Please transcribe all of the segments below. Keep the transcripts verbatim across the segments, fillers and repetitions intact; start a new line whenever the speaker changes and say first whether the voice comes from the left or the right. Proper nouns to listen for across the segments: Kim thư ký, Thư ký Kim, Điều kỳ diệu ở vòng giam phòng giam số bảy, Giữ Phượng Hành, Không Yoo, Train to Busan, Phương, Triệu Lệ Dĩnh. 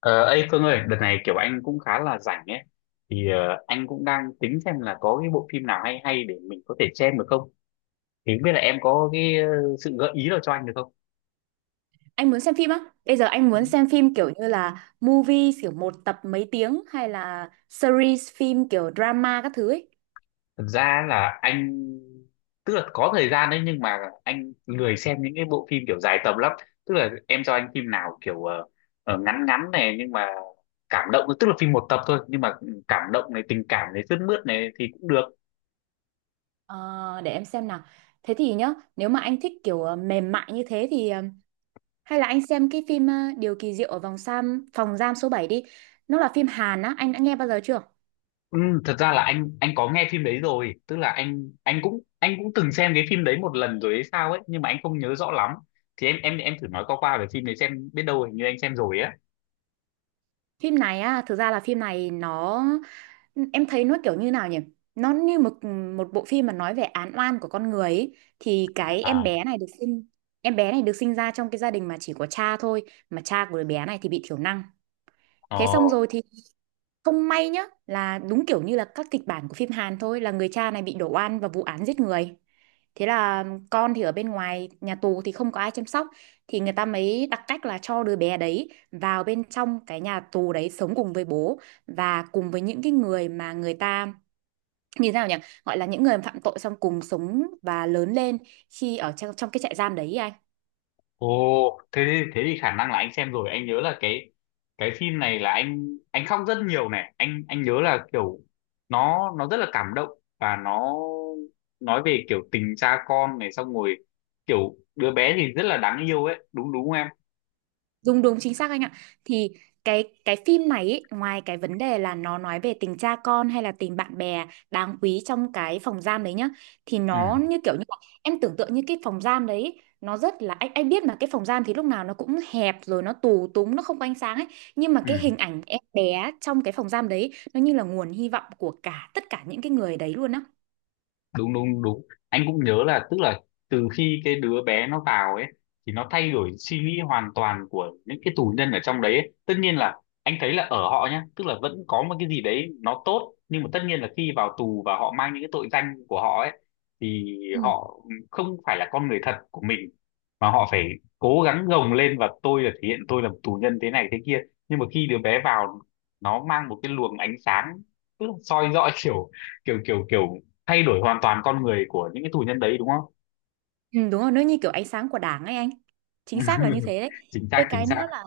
left: Ờ, Ấy, Phương ơi, đợt này kiểu anh cũng khá là rảnh ấy, thì ờ, anh cũng đang tính xem là có cái bộ phim nào hay hay để mình có thể xem được không? Thì không biết là em có cái ờ, sự gợi ý nào cho anh được không?
right: Anh muốn xem phim á? Bây giờ anh muốn xem phim kiểu như là movie kiểu một tập mấy tiếng hay là series phim kiểu drama các thứ ấy.
left: Thật ra là anh, tức là có thời gian đấy nhưng mà anh lười xem những cái bộ phim kiểu dài tầm lắm. Tức là em cho anh phim nào kiểu ờ, ờ, ngắn ngắn này nhưng mà cảm động, tức là phim một tập thôi nhưng mà ừ, cảm động này, tình cảm này, sướt mướt này thì cũng được.
right: Ờ, để em xem nào. Thế thì nhá, nếu mà anh thích kiểu ờ, mềm mại như thế thì ờ, hay là anh xem cái phim ờ, Điều kỳ diệu ở vòng giam phòng giam số bảy đi. Nó là phim Hàn á, anh đã nghe bao giờ chưa?
left: Ừ, thật ra là anh anh có nghe phim đấy rồi, tức là anh anh cũng anh cũng từng xem cái phim đấy một lần rồi hay sao ấy, nhưng mà anh không nhớ rõ lắm. Thì em em em thử nói qua qua về phim đấy xem, biết đâu hình như anh xem rồi á.
right: Phim này á, thực ra là phim này nó. Em thấy nó kiểu như nào nhỉ? Nó như một một bộ phim mà nói về án oan của con người ấy. Thì cái em
left: À.
right: bé này được sinh Em bé này được sinh ra trong cái gia đình mà chỉ có cha thôi, mà cha của đứa bé này thì bị thiểu năng. Thế xong
left: Ờ.
right: rồi thì không may nhá, là đúng kiểu như là các kịch bản của phim Hàn thôi, là người cha này bị đổ oan vào vụ án giết người. Thế là con thì ở bên ngoài nhà tù thì không có ai chăm sóc, thì người ta mới đặt cách là cho đứa bé đấy vào bên trong cái nhà tù đấy sống cùng với bố và cùng với những cái người mà người ta như thế nào nhỉ, gọi là những người phạm tội, xong cùng sống và lớn lên khi ở trong, trong cái trại giam đấy ý anh.
left: Ồ. thế thì- thế thì khả năng là anh xem rồi. Anh nhớ là cái cái phim này là anh anh khóc rất nhiều này. Anh anh nhớ là kiểu nó nó rất là cảm động và nó nói về kiểu tình cha con này, xong rồi kiểu đứa bé thì rất là đáng yêu ấy, đúng đúng không em?
right: Đúng đúng, chính xác anh ạ. Thì cái cái phim này ý, ngoài cái vấn đề là nó nói về tình cha con hay là tình bạn bè đáng quý trong cái phòng giam đấy nhá, thì
left: Ừ,
right: nó như kiểu như là, em tưởng tượng như cái phòng giam đấy ý, nó rất là, anh anh biết mà, cái phòng giam thì lúc nào nó cũng hẹp rồi, nó tù túng, nó không có ánh sáng ấy, nhưng mà
left: ừ,
right: cái hình ảnh em bé trong cái phòng giam đấy nó như là nguồn hy vọng của cả tất cả những cái người đấy luôn á.
left: đúng, đúng, đúng, anh cũng nhớ là tức là từ khi cái đứa bé nó vào ấy thì nó thay đổi suy nghĩ hoàn toàn của những cái tù nhân ở trong đấy ấy. Tất nhiên là anh thấy là ở họ nhá, tức là vẫn có một cái gì đấy nó tốt, nhưng mà tất nhiên là khi vào tù và họ mang những cái tội danh của họ ấy, thì họ không phải là con người thật của mình, mà họ phải cố gắng gồng lên và tôi là thể hiện tôi là một tù nhân thế này thế kia. Nhưng mà khi đứa bé vào, nó mang một cái luồng ánh sáng, tức là soi rõ kiểu kiểu kiểu kiểu thay đổi hoàn toàn con người của những cái tù nhân đấy, đúng không?
right: Ừ, đúng rồi, nó như kiểu ánh sáng của Đảng ấy anh. Chính xác là như thế đấy.
left: Chính
right: Cái
left: xác, chính
right: cái
left: xác.
right: nữa là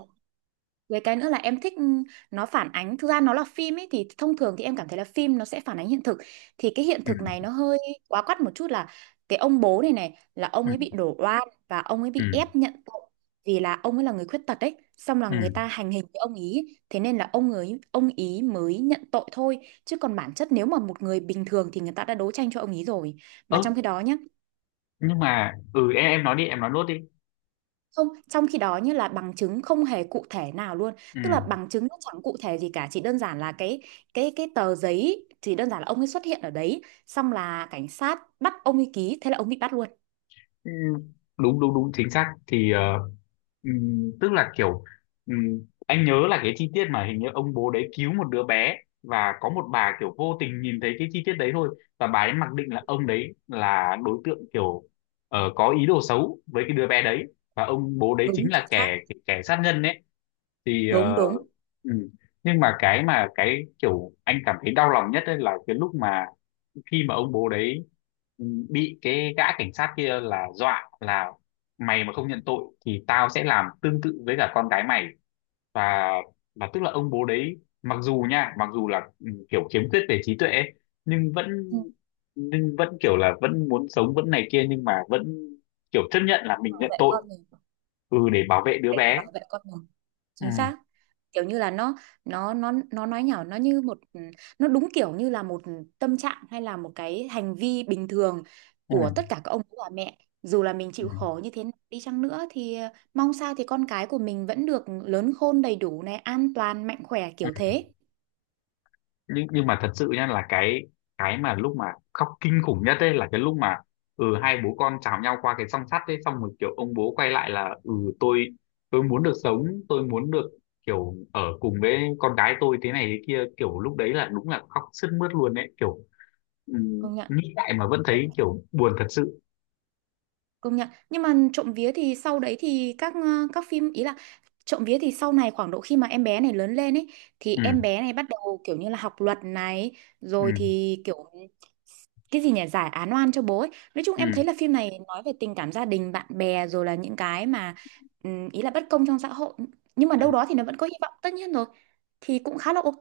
right: Với cái nữa là em thích, ừ, nó phản ánh, thực ra nó là phim ấy thì thông thường thì em cảm thấy là phim nó sẽ phản ánh hiện thực, thì cái hiện thực
left: Ừ,
right: này nó hơi quá quắt một chút, là cái ông bố này này là ông
left: ừ,
right: ấy bị đổ oan và ông ấy bị
left: ừ,
right: ép nhận tội vì là ông ấy là người khuyết tật đấy. Xong là
left: ừ.
right: người ta hành hình cái ông ý, thế nên là ông ấy ông ý mới nhận tội thôi, chứ còn bản chất nếu mà một người bình thường thì người ta đã đấu tranh cho ông ý rồi, mà
left: Ơ,
right: trong khi đó nhá.
left: nhưng mà ừ em em nói đi, em nói nốt đi.
right: Không, trong khi đó như là bằng chứng không hề cụ thể nào luôn.
left: Ừ.
right: Tức là bằng chứng nó chẳng cụ thể gì cả, chỉ đơn giản là cái cái cái tờ giấy, chỉ đơn giản là ông ấy xuất hiện ở đấy, xong là cảnh sát bắt ông ấy ký, thế là ông bị bắt luôn.
left: Ừ, đúng, đúng, đúng, chính xác. Thì ờ, ừm, tức là kiểu, ừm, anh nhớ là cái chi tiết mà hình như ông bố đấy cứu một đứa bé, và có một bà kiểu vô tình nhìn thấy cái chi tiết đấy thôi, và bà ấy mặc định là ông đấy là đối tượng kiểu ờ, có ý đồ xấu với cái đứa bé đấy, và ông bố đấy
right: Đúng
left: chính
right: chính
left: là
right: xác.
left: kẻ kẻ sát nhân ấy. Thì
right: Đúng
left: ờ,
right: đúng.
left: ừ. Nhưng mà cái, mà cái kiểu anh cảm thấy đau lòng nhất ấy là cái lúc mà, khi mà ông bố đấy ừ, bị cái gã cảnh sát kia là dọa là, mày mà không nhận tội thì tao sẽ làm tương tự với cả con gái mày. Và và tức là ông bố đấy, mặc dù nha, mặc dù là ừ, kiểu khiếm khuyết về trí tuệ ấy, nhưng vẫn,
right: Ừ.
left: nhưng vẫn kiểu là vẫn muốn sống, vẫn này kia, nhưng mà vẫn kiểu chấp nhận là mình
right: Bảo
left: nhận
right: vệ
left: tội.
right: con mình,
left: Ừ để bảo vệ đứa
right: để mà
left: bé.
right: bảo vệ con mình. Chính
left: Ừ,
right: xác. Kiểu như là, nó nó nó nó nói nhảm, nó như một, ừ, nó đúng kiểu như là một tâm trạng hay là một cái hành vi bình thường của tất
left: ừ,
right: cả các ông bà mẹ, dù là mình
left: ừ.
right: chịu khổ như thế nào đi chăng nữa thì ờ, mong sao thì con cái của mình vẫn được lớn khôn đầy đủ này, an toàn, mạnh khỏe kiểu thế.
left: Nhưng nhưng mà thật sự nha, là cái cái mà lúc mà khóc kinh khủng nhất ấy là cái lúc mà ừ hai bố con chào nhau qua cái song sắt ấy, xong rồi kiểu ông bố quay lại là ừ tôi tôi muốn được sống, tôi muốn được kiểu ở cùng với con gái tôi thế này thế kia. Kiểu lúc đấy là đúng là khóc sướt mướt luôn đấy, kiểu ừ,
right: công nhận
left: nghĩ lại mà vẫn thấy kiểu buồn thật sự.
right: Công nhận. Nhưng mà trộm vía thì sau đấy thì các ờ, các phim ý là, trộm vía thì sau này khoảng độ khi mà em bé này lớn lên ấy, thì
left: Ừ,
right: em bé này bắt đầu kiểu như là học luật này, rồi
left: ừ,
right: thì kiểu cái gì nhỉ, giải án oan cho bố ấy. Nói chung
left: ừ.
right: em thấy là phim này nói về tình cảm gia đình, bạn bè, rồi là những cái mà, ừm, ý là bất công trong xã hội, nhưng mà đâu đó thì nó vẫn có hy vọng, tất nhiên rồi. Thì cũng khá là ok.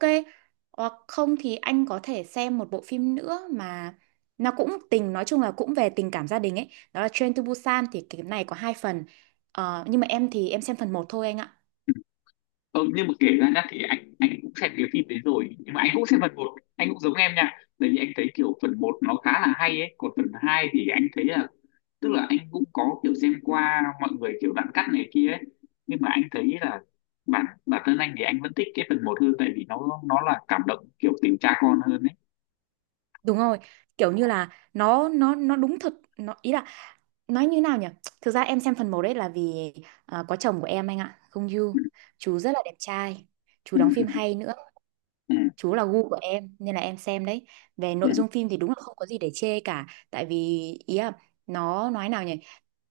right: Hoặc không thì anh có thể xem một bộ phim nữa mà nó cũng tình, nói chung là cũng về tình cảm gia đình ấy, đó là Train to Busan, thì cái này có hai phần. Ờ, nhưng mà em thì em xem phần một thôi anh ạ.
left: Ừ, nhưng mà kể ra nhá, thì anh anh cũng xem cái phim đấy rồi, nhưng mà anh cũng xem phần một, anh cũng giống em nha. Tại vì anh thấy kiểu phần một nó khá là hay ấy, còn phần hai thì anh thấy là, tức là anh cũng có kiểu xem qua mọi người, kiểu đoạn cắt này kia ấy, nhưng mà anh thấy là bản bản thân anh thì anh vẫn thích cái phần một hơn, tại vì nó nó là cảm động kiểu tình cha con hơn ấy.
right: Đúng rồi, kiểu như là nó nó nó đúng thật, nó ý là, nói như nào nhỉ, thực ra em xem phần một đấy là vì ờ, có chồng của em anh ạ, Không Yoo.
left: Ừ,
right: Chú rất là đẹp trai, chú
left: ừ,
right: đóng phim hay nữa,
left: ừ,
right: chú là gu của em nên là em xem đấy. Về
left: ừ.
right: nội
left: Ừ,
right: dung phim thì đúng là không có gì để chê cả, tại vì ý là, nó nói nào nhỉ,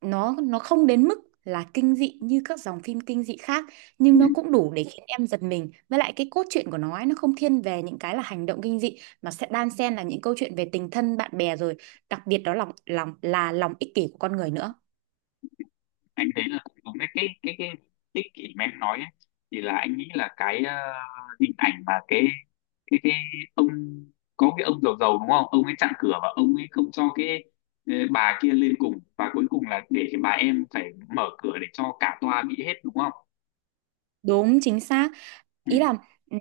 right: nó nó không đến mức là kinh dị như các dòng phim kinh dị khác,
left: ừ.
right: nhưng nó cũng đủ để khiến em giật mình. Với lại cái cốt truyện của nó ấy, nó không thiên về những cái là hành động kinh dị, mà sẽ đan xen là những câu chuyện về tình thân bạn bè, rồi đặc biệt đó là lòng lòng là lòng ích kỷ của con người nữa.
left: Anh thấy là cũng đúng đấy. Cái cái cái ích kỷ mà em nói ấy, thì là anh nghĩ là cái ờ, hình ảnh mà cái cái cái ông, có cái ông giàu giàu đúng không, ông ấy chặn cửa và ông ấy không cho cái ờ, bà kia lên cùng, và cuối cùng là để cái bà em phải mở cửa để cho cả toa bị hết đúng không?
right: Đúng chính xác.
left: Ừ,
right: Ý là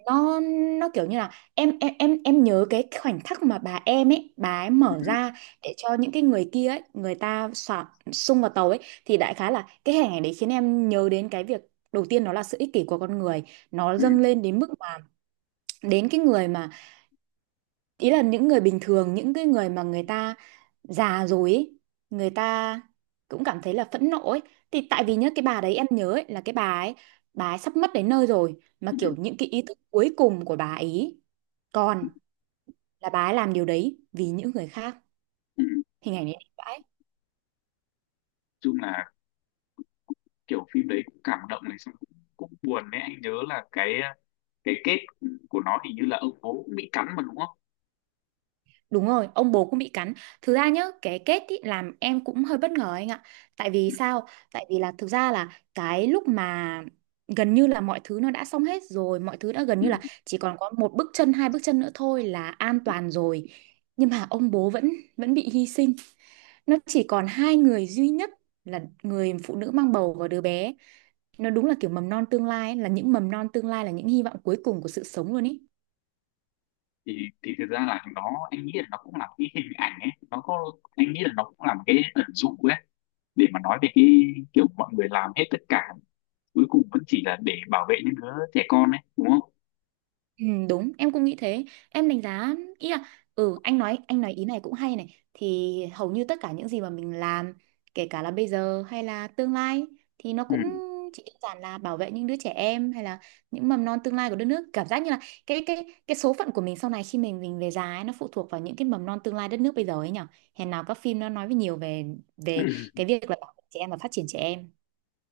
right: nó nó kiểu như là em em em em nhớ cái khoảnh khắc mà bà em ấy, bà ấy
left: ừ,
right: mở ra để cho những cái người kia ấy, người ta xả xung vào tàu ấy, thì đại khái là cái hình ảnh đấy khiến em nhớ đến cái việc đầu tiên, đó là sự ích kỷ của con người. Nó
left: ừ,
right: dâng lên đến mức mà, đến cái người mà, ý là những người bình thường, những cái người mà người ta già rồi ấy, người ta cũng cảm thấy là phẫn nộ ấy. Thì tại vì nhớ cái bà đấy em nhớ ấy, là cái bà ấy, bà ấy sắp mất đến nơi rồi,
left: ừ,
right: mà kiểu những cái ý thức cuối cùng của bà ấy còn, là bà ấy làm điều đấy vì những người khác.
left: ừ.
right: Hình ảnh đấy đẹp vãi.
left: Chung là kiểu phim đấy cũng cảm động này, xong cũng, cũng buồn đấy. Anh nhớ là cái cái kết của nó hình như là ông bố cũng bị cắn mà đúng không?
right: Đúng rồi, ông bố cũng bị cắn. Thực ra nhá, cái kết ý, làm em cũng hơi bất ngờ anh ạ. Tại vì sao? Tại vì là thực ra là cái lúc mà gần như là mọi thứ nó đã xong hết rồi, mọi thứ đã gần
left: Ừ.
right: như là chỉ còn có một bước chân, hai bước chân nữa thôi là an toàn rồi. Nhưng mà ông bố vẫn vẫn bị hy sinh. Nó chỉ còn hai người duy nhất, là người phụ nữ mang bầu và đứa bé. Nó đúng là kiểu mầm non tương lai ấy, là những mầm non tương lai, là những hy vọng cuối cùng của sự sống luôn ý.
left: thì thì thực ra là nó, anh nghĩ là nó cũng là một cái hình ảnh ấy, nó có, anh nghĩ là nó cũng là một cái ẩn dụ ấy, để mà nói về cái kiểu mọi người làm hết tất cả, cuối cùng vẫn chỉ là để bảo vệ những đứa trẻ con ấy đúng không?
right: Ừ, đúng, em cũng nghĩ thế, em đánh giá ý là, ừ anh nói, anh nói ý này cũng hay này. Thì hầu như tất cả những gì mà mình làm, kể cả là bây giờ hay là tương lai, thì nó
left: Ừ.
right: cũng chỉ đơn giản là bảo vệ những đứa trẻ em, hay là những mầm non tương lai của đất nước. Cảm giác như là cái cái cái số phận của mình sau này khi mình mình về già ấy, nó phụ thuộc vào những cái mầm non tương lai đất nước bây giờ ấy nhở. Hèn nào các phim nó nói với nhiều về về cái việc là bảo vệ trẻ em và phát triển trẻ em.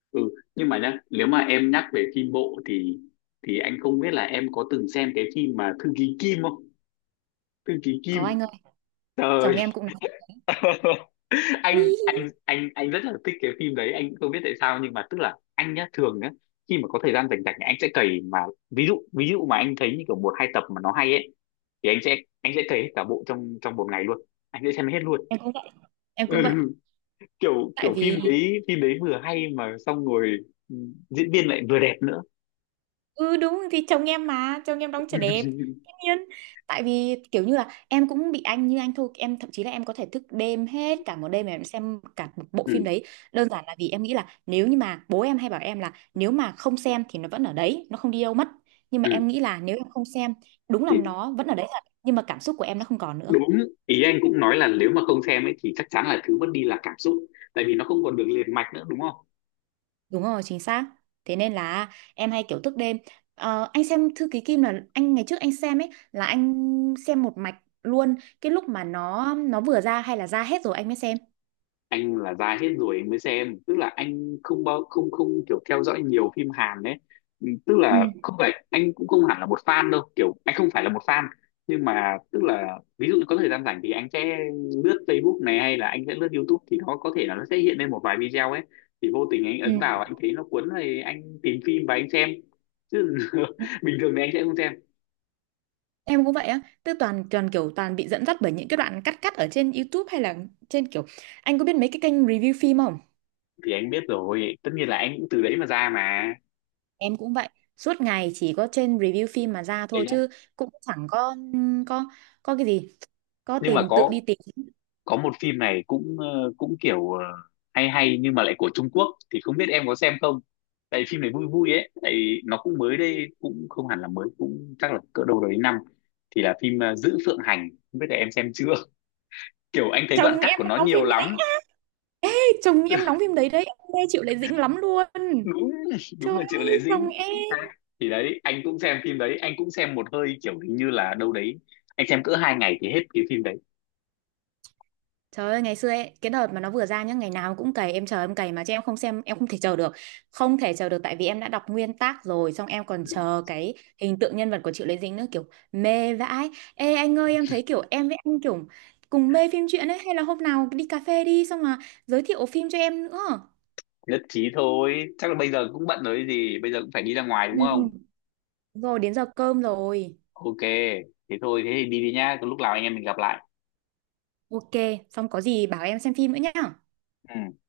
left: Ừ, nhưng mà nhá, nếu mà em nhắc về phim bộ thì, thì anh không biết là em có từng xem cái phim mà Thư ký Kim không? Thư ký Kim.
right: Có anh ơi, chồng
left: Trời.
right: em cũng nói.
left: anh anh anh anh rất là thích cái phim đấy, anh không biết tại sao, nhưng mà tức là anh nhá, thường nhá, khi mà có thời gian rảnh rảnh anh sẽ cày mà. Ví dụ ví dụ mà anh thấy như kiểu một hai tập mà nó hay ấy, thì anh sẽ anh sẽ cày hết cả bộ trong trong một ngày luôn, anh sẽ xem hết luôn.
right: em cũng vậy, em
left: Ừ,
right: cũng vậy.
left: kiểu
right: Tại
left: kiểu phim
right: vì,
left: đấy phim đấy vừa hay mà, xong rồi ừ, diễn viên lại vừa đẹp nữa.
right: ừ đúng, thì chồng em mà chồng em đóng trở đẹp, tất nhiên. Tại vì kiểu như là em cũng bị anh như anh thôi, em thậm chí là em có thể thức đêm hết cả một đêm mà em xem cả một bộ phim
left: Ừ,
right: đấy, đơn giản là vì em nghĩ là, nếu như mà bố em hay bảo em là, nếu mà không xem thì nó vẫn ở đấy, nó không đi đâu mất. Nhưng mà
left: ừ.
right: em nghĩ là, nếu em không xem, đúng là
left: Thì
right: nó vẫn ở đấy thật, nhưng mà cảm xúc của em nó không còn nữa.
left: đúng, ý anh cũng nói là nếu mà không xem ấy thì chắc chắn là thứ mất đi là cảm xúc, tại vì nó không còn được liền mạch nữa đúng không?
right: Đúng rồi, chính xác. Thế nên là em hay kiểu thức đêm. Ờ, anh xem Thư ký Kim là anh ngày trước anh xem ấy, là anh xem một mạch luôn, cái lúc mà nó nó vừa ra, hay là ra hết rồi anh mới xem.
left: Anh là dài hết rồi anh mới xem, tức là anh không bao không không kiểu theo dõi nhiều phim Hàn đấy. Ừ, tức
right: Ừ,
left: là không phải, anh cũng không hẳn là một fan đâu, kiểu anh không phải là một fan. Nhưng mà tức là ví dụ có thời gian rảnh thì anh sẽ lướt Facebook này, hay là anh sẽ lướt YouTube, thì nó có thể là nó sẽ hiện lên một vài video ấy, thì vô tình anh ấn vào,
right: ừ.
left: anh thấy nó cuốn thì anh tìm phim và anh xem. Chứ
right: Ừ.
left: bình thường thì anh sẽ không xem.
right: Em cũng vậy á, tức toàn, toàn kiểu toàn bị dẫn dắt bởi những cái đoạn cắt cắt ở trên YouTube, hay là trên kiểu, anh có biết mấy cái kênh review phim không?
left: Thì anh biết rồi, tất nhiên là anh cũng từ đấy mà ra mà.
right: Em cũng vậy, suốt ngày chỉ có trên review phim mà ra
left: Thế
right: thôi,
left: nhá,
right: chứ cũng chẳng có có có cái gì, có
left: nhưng mà
right: tìm tự
left: có
right: đi tìm.
left: có một phim này cũng ờ, cũng kiểu ờ, hay hay, nhưng mà lại của Trung Quốc, thì không biết em có xem không. Tại vì phim này vui vui ấy, tại vì nó cũng mới đây, cũng không hẳn là mới, cũng chắc là cỡ đâu đấy năm. Thì là phim ờ, Giữ Phượng Hành, không biết là em xem chưa. Kiểu anh thấy đoạn
right: Chồng
left: cắt
right: em
left: của nó
right: đóng
left: nhiều
right: phim đấy.
left: lắm.
right: Chồng em đóng phim đấy đấy, em nghe chịu lại dĩnh lắm luôn.
left: Đúng, đúng
right: Trời
left: là Triệu Lệ
right: ơi, chồng
left: Dĩnh.
right: em.
left: Thì đấy, anh cũng xem phim đấy, anh cũng xem một hơi, kiểu hình như là đâu đấy anh xem cỡ hai ngày thì hết cái phim đấy.
right: Trời ơi, ngày xưa ấy, cái đợt mà nó vừa ra nhá, ngày nào cũng cày, em chờ em cày mà, chứ em không xem, em không thể chờ được. Không thể chờ được, tại vì em đã đọc nguyên tác rồi, xong em còn chờ cái hình tượng nhân vật của Triệu Lệ Dĩnh nữa, kiểu mê vãi. Ê anh ơi, em thấy kiểu em với anh kiểu cùng mê phim truyện ấy, hay là hôm nào đi cà phê đi, xong mà giới thiệu phim cho em nữa.
left: Nhất trí thôi, chắc là bây giờ cũng bận rồi gì, bây giờ cũng phải đi ra ngoài đúng
right: Ừ.
left: không?
right: Rồi, đến giờ cơm rồi.
left: OK. Thế thôi, thế thì đi đi nhá, lúc nào anh em mình gặp lại.
right: Ok, xong có gì bảo em xem phim nữa nhá.
left: Ừ.